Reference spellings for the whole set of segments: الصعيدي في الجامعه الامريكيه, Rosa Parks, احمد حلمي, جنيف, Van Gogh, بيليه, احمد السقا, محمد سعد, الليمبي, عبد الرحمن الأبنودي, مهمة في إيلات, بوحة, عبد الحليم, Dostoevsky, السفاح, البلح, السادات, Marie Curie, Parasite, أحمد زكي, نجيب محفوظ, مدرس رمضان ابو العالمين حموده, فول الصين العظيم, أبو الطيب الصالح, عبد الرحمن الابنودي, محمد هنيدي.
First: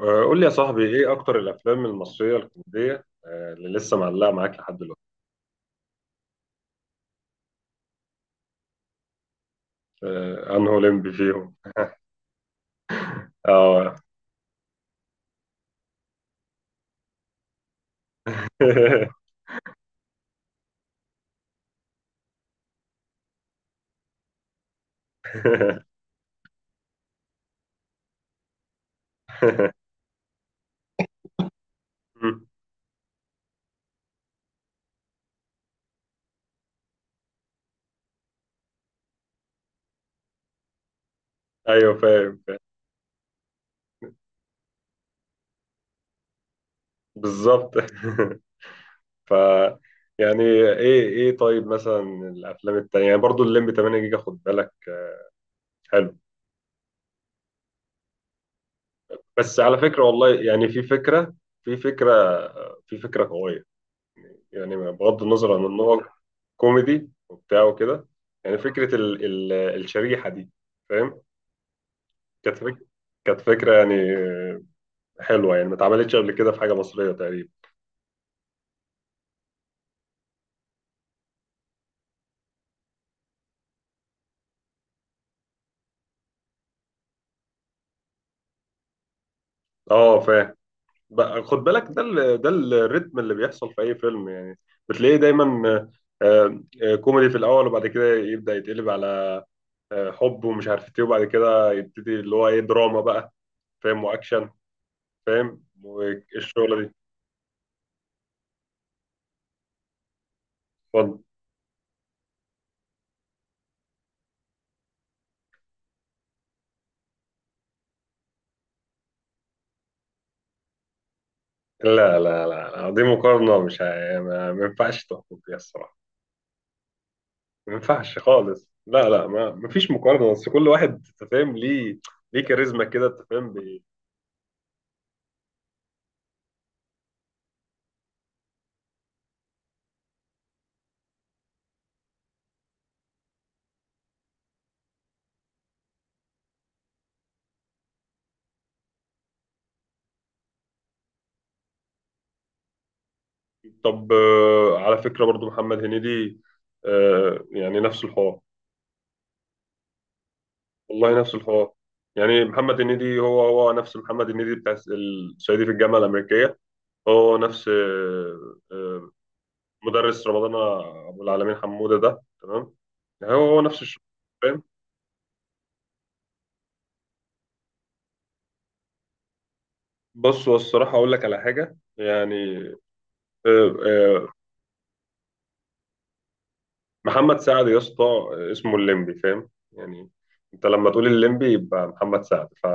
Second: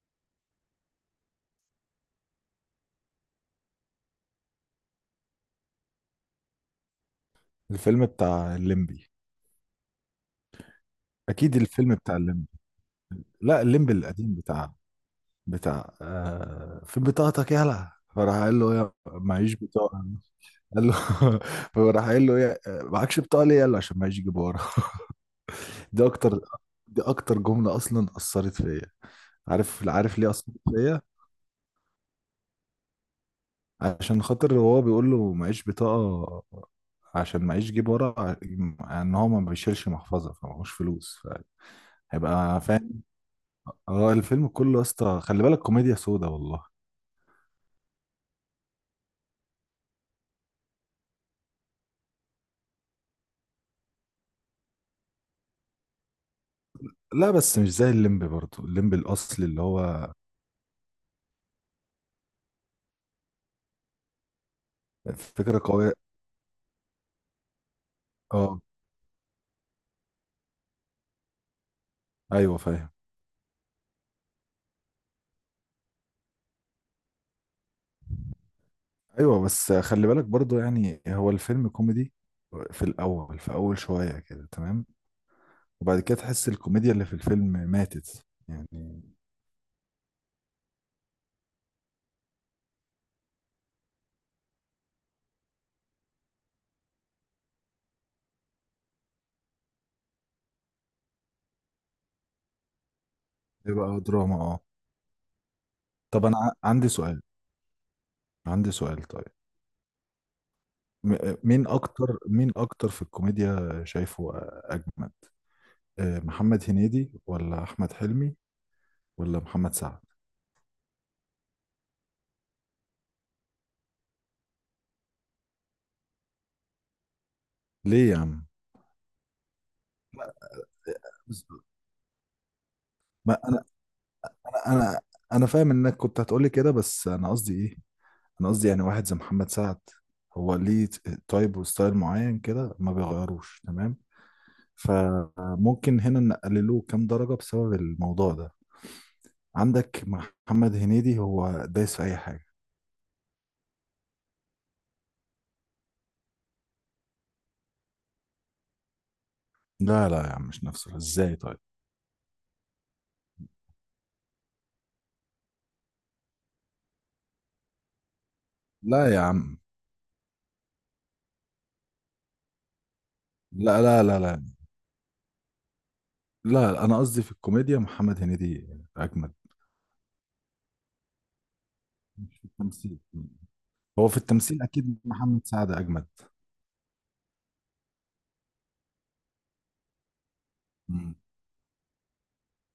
قول لي يا صاحبي، ايه اكتر الافلام المصريه الكوميديه اللي لسه معلقه معاك لحد دلوقتي؟ الفيلم بتاع الليمبي. انه لمبي فيهم. اكيد الفيلم بتاع الليمبي. لا، الليمبي اه. القديم بتاع. في بطاقتك، يلا، فراح قال له يا معيش بطاقه. قال له، فراح قال له يا معكش بطاقه ليه؟ يلا عشان معيش يجيب ورا. دي اكتر دي اكتر جمله اصلا اثرت فيا. عارف ليه اثرت فيا. مم. عشان خاطر هو بيقول له معيش بطاقه، عشان معيش جيب ورا ان هو ما بيشيلش محفظه فمعهوش فلوس. ايوه فاهم فاهم. فهيبقى فاهم. اه، الفيلم كله يا اسطى، خلي بالك كوميديا سودا والله. بالظبط. ف يعني ايه طيب مثلا الافلام التانية، يعني برضو الليمبي 8 جيجا خد بالك. حلو. لا بس مش زي الليمبي، برضه الليمبي الاصلي بس اللي على فكره هو والله، يعني في فكره في فكره قويه. يعني بغض النظر فكرة عن ان قوية. هو كوميدي وبتاع وكده. يعني اه، فكره ال الشريحه دي، فاهم. ايوه كانت فكرة فاهم. كانت فكرة يعني حلوة، يعني ما اتعملتش قبل كده في حاجة مصرية تقريبا. ايوه بس خلي بالك برضه، يعني هو الفيلم كوميدي في الاول، في اول شوية كده تمام، وبعد كده تحس الكوميديا اللي في الفيلم ماتت يعني. اه فاهم. بقى خد بالك، ده الريتم اللي بيحصل في أي فيلم يعني، بتلاقيه دايما. كوميدي في الأول وبعد كده يبدأ يتقلب على حب ومش عارف ايه، وبعد كده يبتدي اللي هو ايه دراما بقى، بقى فاهم، دراما، وأكشن، اه. فاهم طب انا والشغلة دي. عندي سؤال طيب. اتفضل. مين اكتر في الكوميديا شايفه اجمد؟ محمد هنيدي ولا احمد حلمي ولا محمد سعد؟ لا لا لا لا، دي مقارنة مش ه- ما ما ينفعش تحكم فيها الصراحة، ما ليه يا ينفعش عم؟ خالص. لا لا، ما فيش مقارنه، بس كل واحد انت بس- فاهم ليه، ليه كاريزما كده انت ما فاهم انا بي- انا انا فاهم انك كنت هتقولي كده، بس انا قصدي ايه؟ انا قصدي يعني واحد زي محمد سعد، هو ليه تايب وستايل معين كده ما بيغيروش تمام. فممكن هنا نقللوه كام درجة بسبب الموضوع ده. عندك محمد هنيدي هو دايس في اي حاجة. طب على فكره، برضو محمد هنيدي يعني نفس الحوار. لا لا يا عم، مش نفسه، والله نفس ازاي طيب؟ الحوار، يعني محمد هنيدي هو نفس محمد هنيدي بتاع الصعيدي في الجامعه الامريكيه. هو نفس لا يا عم. مدرس رمضان، ابو العالمين حموده ده، تمام. يعني هو نفس لا الشغل، لا لا لا فاهم. لا، انا قصدي في الكوميديا محمد هنيدي اجمد، بص هو الصراحه اقول لك على حاجه مش في يعني، التمثيل. آه، هو في آه، التمثيل اكيد محمد سعد اجمد. محمد سعد يا اسطى، اسمه الليمبي فاهم يعني، انت لما تقول الليمبي يبقى محمد سعد ف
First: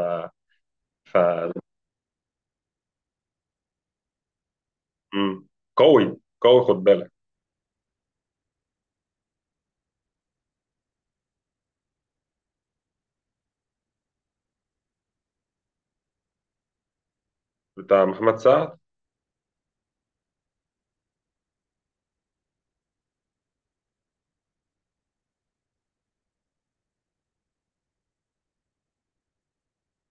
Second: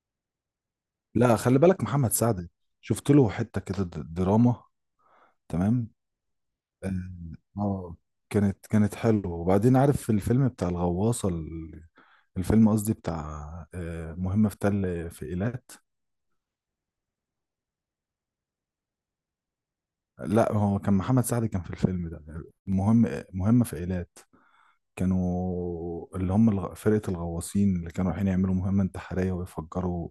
ف لا خلي بالك محمد سعد، شفت له حتة كده دراما. مم. تمام، قوي قوي خد اه. بالك. آه، كانت حلوة. وبعدين عارف في الفيلم بتاع الغواصة الفيلم قصدي بتاع مهمة في تل في إيلات. بتاع محمد سعد. لا هو كان محمد سعد كان في الفيلم ده. مهم، مهمة في إيلات. كانوا اللي هم فرقة الغواصين اللي كانوا رايحين يعملوا مهمة انتحارية ويفجروا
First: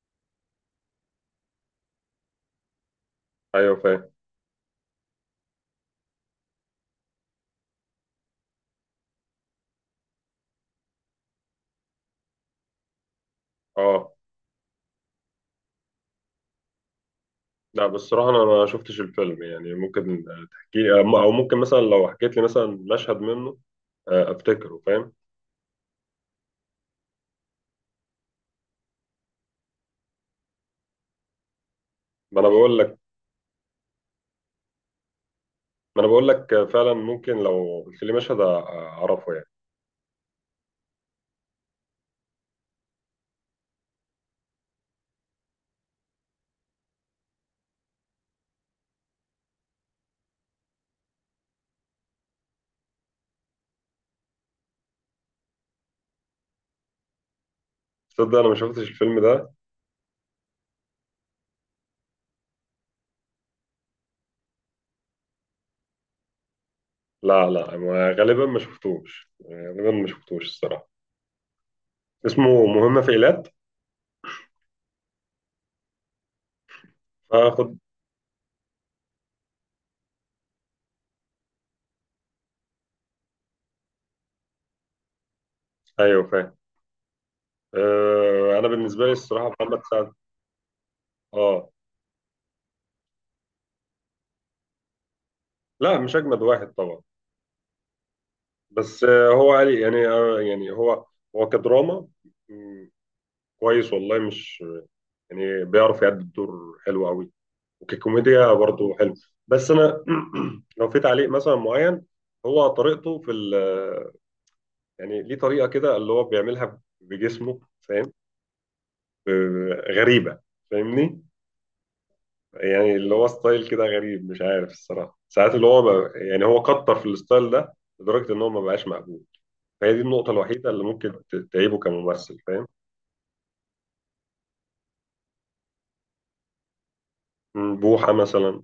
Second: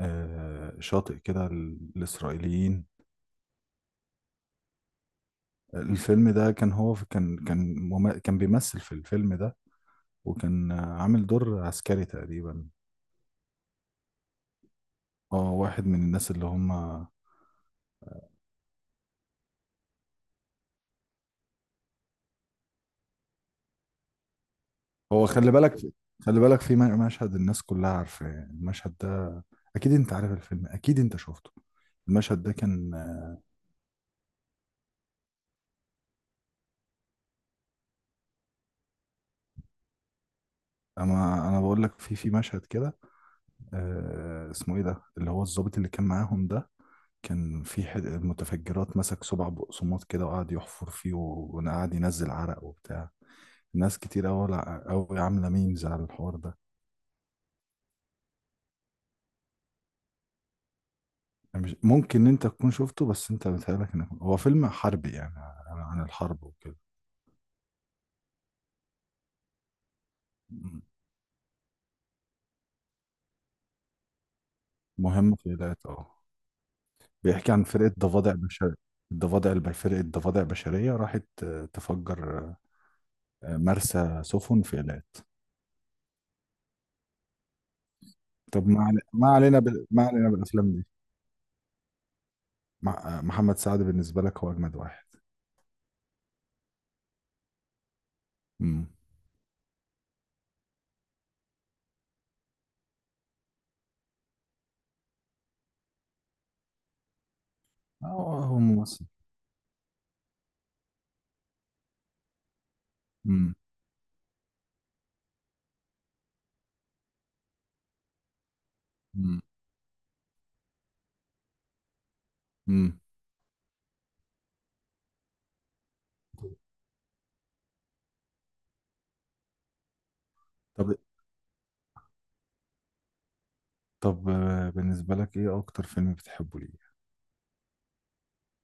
شاطئ كده للإسرائيليين. ايوه فاهم. الفيلم ده كان هو كان كان كان بيمثل في الفيلم ده، وكان عامل دور عسكري تقريبا. اه. اه، واحد من الناس اللي هم. لا بصراحة انا ما شفتش الفيلم يعني، ممكن تحكي لي او ممكن مثلا لو حكيت لي مثلا مشهد منه، افتكره فاهم. هو خلي بالك، خلي بالك في مشهد، الناس كلها عارفة المشهد ده. اكيد انت عارف الفيلم، اكيد انت شفته. ما المشهد انا ده بقول كان. لك ما انا بقول لك فعلا، ممكن لو قلت لي اعرفه يعني. اما انا بقول لك في مشهد كده، آه اسمه ايه ده، اللي هو الضابط اللي كان معاهم ده، كان في حد متفجرات مسك سبع بقسماط كده وقعد يحفر فيه، وقعد ينزل عرق وبتاع. ناس كتير أوي، أوي عاملة ميمز على الحوار ده. تصدق انا ما شفتش الفيلم ده. أنا مش ممكن إن أنت تكون شفته، بس أنت بتهيألك إنك هو فيلم حربي يعني عن الحرب وكده. لا لا، غالبا ما شفتوش، غالبا ما شفتوش م. الصراحة. اسمه مهمة في إيلات. مهم في ذات، أه، بيحكي عن فاخد. فرقة ضفادع بشرية. الضفادع فرقة ضفادع بشرية راحت تفجر مرسى سفن في إيلات. ايوه فاهم. طب انا بالنسبة لي ما الصراحة علينا محمد ما سعد. علينا بالأفلام دي. اه، محمد سعد بالنسبة لك هو أجمد واحد. لا مش اجمد واحد طبعا، امم بس هو قال يعني يعني هو، هو كدراما، مم، كويس والله، مش يعني بيعرف يأدي الدور حلو قوي، هو وككوميديا هو برضه ممثل. حلو. بس انا، لو في تعليق مثلا معين، هو طريقته في امم. يعني ليه طريقة كده اللي هو بيعملها بجسمه، فاهم، امم. غريبة، فاهمني. يعني امم. اللي هو ستايل كده غريب، مش عارف الصراحة ساعات اللي هو، ما يعني هو كتر في الستايل ده لدرجة ان هو ما بقاش مقبول. فهي دي النقطة الوحيدة اللي طب، ممكن تعيبه كممثل، فاهم. بالنسبة لك ايه اكتر فيلم بتحبه ليه؟ بوحة مثلا،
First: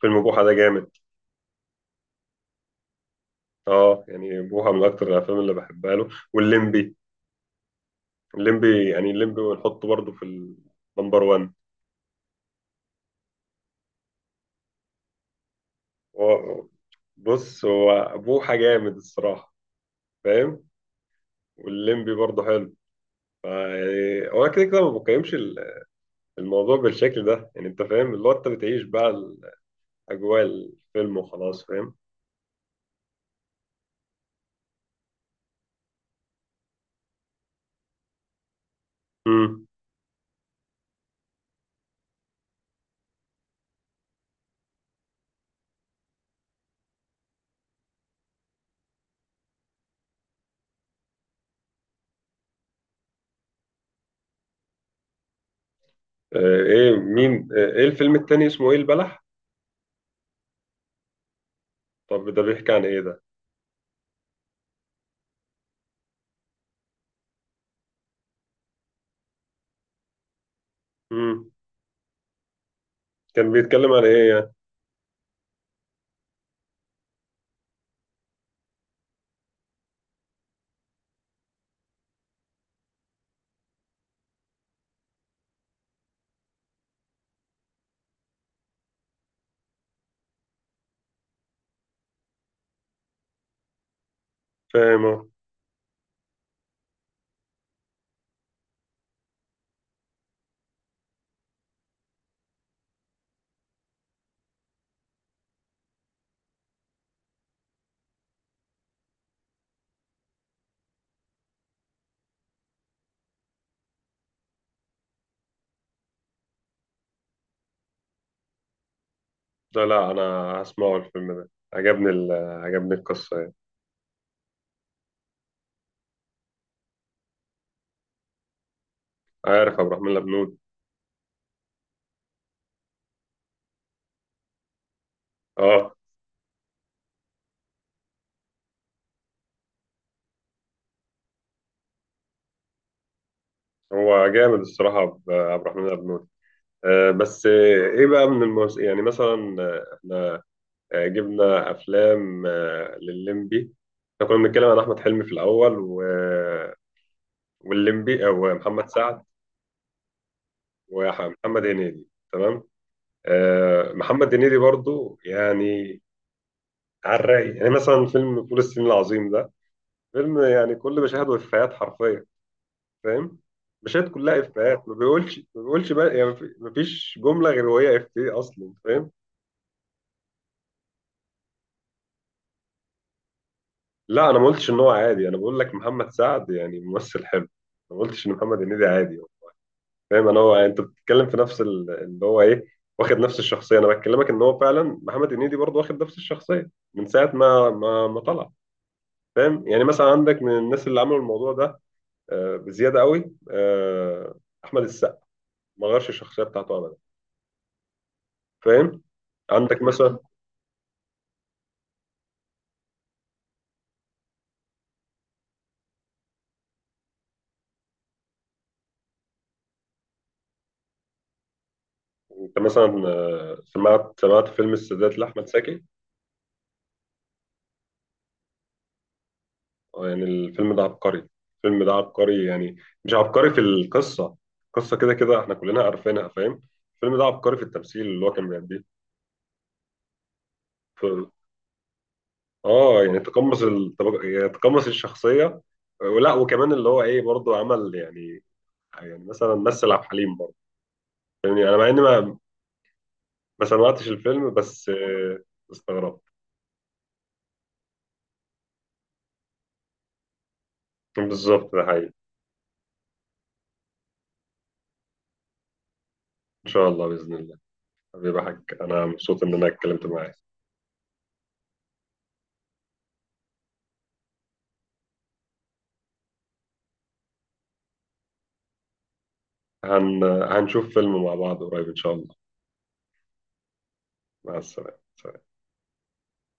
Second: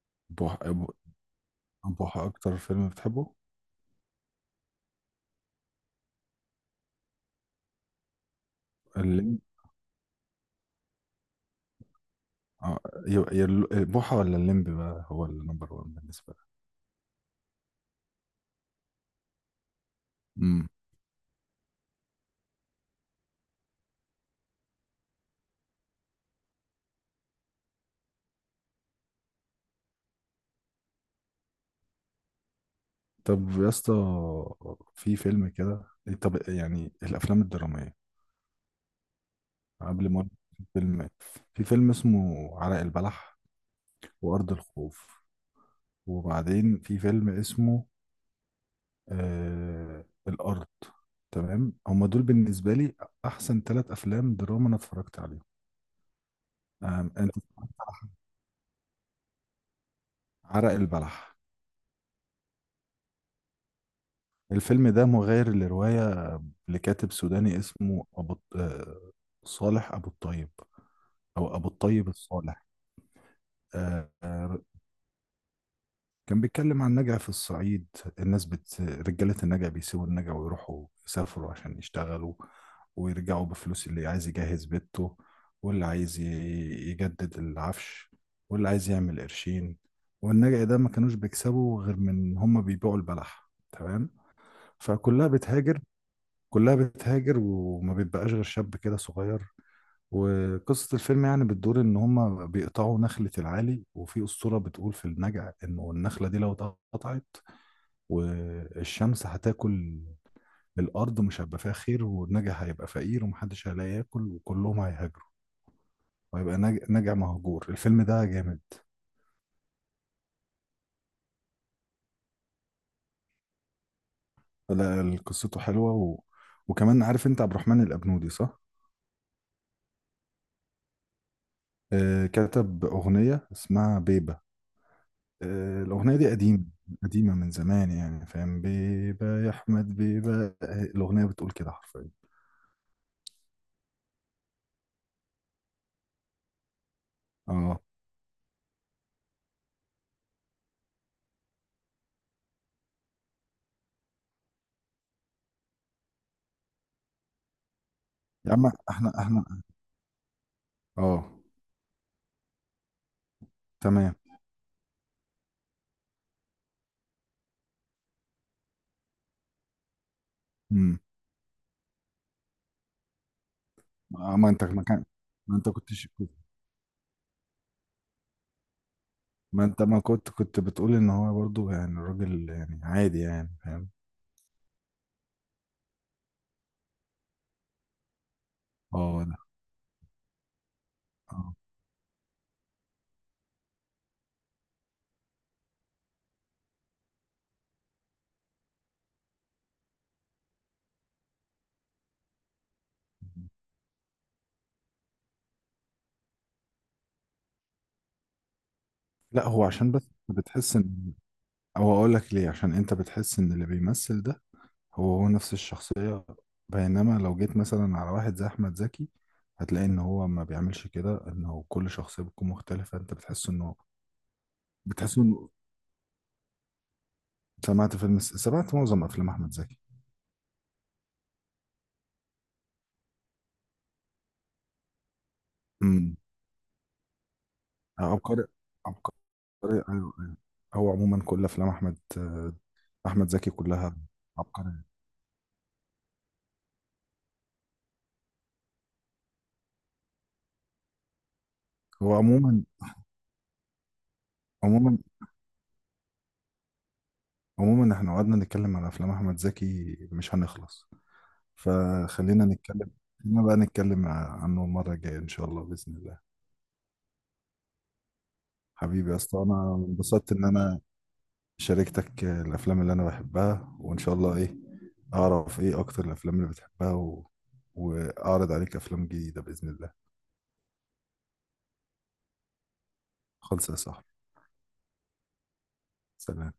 فيلم بوحة ده بوحة جامد. بوحة اكتر فيلم بتحبه؟ اه يعني بوحة من اكتر الافلام اللي بحبها له والليمبي. الليمبي يعني الليمب، الليمبي، ونحطه برضه في النمبر 1. اه، بوحة ولا الليمب بقى هو النمبر وان بالنسبة لك؟ هو، بص هو بوحة جامد الصراحة، فاهم، امم. والليمبي برضه حلو. فا يعني هو كده كده ما بقيمش الموضوع بالشكل ده. يعني انت فاهم اللي هو، انت بتعيش بقى اجواء الفيلم وخلاص، فاهم. طب يا اسطى، في فيلم كده. طب يعني الافلام الدرامية، امم قبل ما أقول في فيلم، في فيلم اسمه عرق البلح، وارض الخوف، وبعدين في فيلم اسمه آه الارض. تمام، هما دول بالنسبة لي احسن ثلاث افلام دراما انا اتفرجت عليهم. آه ايه نعم انت؟ مين آه ايه صح. الفيلم التاني اسمه ايه، البلح؟ عرق البلح. طب ده بيحكي عن ايه ده؟ الفيلم ده مغير لرواية لكاتب سوداني اسمه أبو الط- آه، صالح أبو الطيب، امم أو أبو الطيب الصالح. كان بيتكلم عن آه، ايه يعني؟ آه، كان بيتكلم عن نجع في الصعيد. الناس رجالة النجع بيسيبوا النجع ويروحوا يسافروا عشان يشتغلوا، ويرجعوا بفلوس، اللي عايز يجهز بيته، واللي عايز يجدد العفش، واللي عايز يعمل قرشين. والنجع ده ما كانوش بيكسبوا غير من هما بيبيعوا البلح، تمام؟ فكلها فاهمه. بتهاجر. كلها بتهاجر وما بيبقاش غير شاب كده صغير. وقصة الفيلم يعني بتدور إن هما بيقطعوا نخلة العالي، وفي أسطورة بتقول في النجع إنه النخلة دي لو اتقطعت والشمس هتاكل، الأرض مش هيبقى فيها خير والنجع هيبقى فقير ومحدش هيلاقي ياكل وكلهم هيهاجروا، وهيبقى نجع مهجور. الفيلم ده جامد. لا لا انا هسمعه، الفيلم ده عجبني القصه يعني. لا قصته حلوة وكمان عارف أنت عبد الرحمن الأبنودي، صح؟ عارف عبد الرحمن الابنود. كتب أغنية اسمها بيبة. اه. الأغنية دي قديمة، قديمة من زمان يعني فاهم، بيبا يا أحمد بيبا، الأغنية بتقول كده حرفيا. هو جامد الصراحه، عبد الرحمن الابنود. بس اه. ايه بقى يعني مثلا احنا جبنا افلام للليمبي، احنا كنا بنتكلم عن احمد حلمي في الاول، و... والليمبي يا او عم محمد احنا سعد، احنا اه. ومحمد هنيدي، تمام. تمام. محمد هنيدي برضو يعني على الرايق، يعني مثلا فيلم فول الصين العظيم ده فيلم يعني امم. كل مشاهده افيهات حرفيا، فاهم، مشاهد آه، كلها ما انت ما افيهات، كان ما ما انت بيقولش كنتش بقى يعني ما فيش جمله غير وهي افيه اصلا، فاهم. ما انت ما كنت بتقول ان هو برضو يعني الراجل يعني عادي يعني فاهم. لا انا ما قلتش ان هو عادي، انا بقول لك محمد سعد يعني ممثل حلو، ما قلتش ان محمد هنيدي عادي. اه، لا. فاهم، انا هو انت بتتكلم في اه. اللي هو ايه، واخد نفس الشخصيه. انا بكلمك ان هو فعلا محمد هنيدي برضه واخد نفس الشخصيه من ساعه ما طلع، فاهم. يعني مثلا عندك من الناس اللي عملوا الموضوع ده بزياده قوي، احمد السقا، ما غيرش الشخصيه بتاعته ابدا، فاهم. لا، هو عندك عشان بس مثلا، بتحس ان، او اقول لك ليه، عشان انت بتحس ان اللي بيمثل ده هو نفس الشخصية. بينما لو جيت مثلا على واحد زي أحمد زكي هتلاقي إن هو ما بيعملش كده، إنه كل شخصية بتكون انت مختلفة، مثلا أنت بتحس إنه. سمعت فيلم السادات بتحس لاحمد إنه زكي. سمعت فيلم، سمعت معظم أفلام أحمد زكي. يعني الفيلم ده عبقري، الفيلم ده عبقري يعني، مش عبقري في القصة، القصة كده كده احنا كلنا امم. عارفينها، فاهم. الفيلم ده عبقري في التمثيل اللي هو عبقري، كان بيأديه. عبقري، أيوه، أيوه. هو عموما ف- كل أفلام أحمد اه يعني أحمد زكي كلها يعني عبقرية. تقمص الشخصية، ولا وكمان اللي هو ايه برضه عمل، يعني يعني مثلا مثل عبد الحليم برضه، يعني انا مع اني هو ما عموما، ما سمعتش الفيلم، بس عموما استغربت. عموما إحنا قعدنا نتكلم عن أفلام أحمد زكي مش هنخلص. بالظبط ده حقيقي. فخلينا نتكلم، خلينا بقى نتكلم عنه المرة الجاية إن شاء الله بإذن الله. ان شاء الله باذن الله، حبيبي حاج انا حبيبي يا اسطى، مبسوط ان انا انا اتكلمت انبسطت معاك. ان انا شاركتك الافلام اللي انا بحبها، وان شاء الله ايه اعرف ايه اكتر الافلام اللي بتحبها واعرض عليك افلام جديدة باذن الله. هنشوف فيلم مع بعض قريب ان شاء الله. خلص يا صاحبي. مع السلامه. سلام.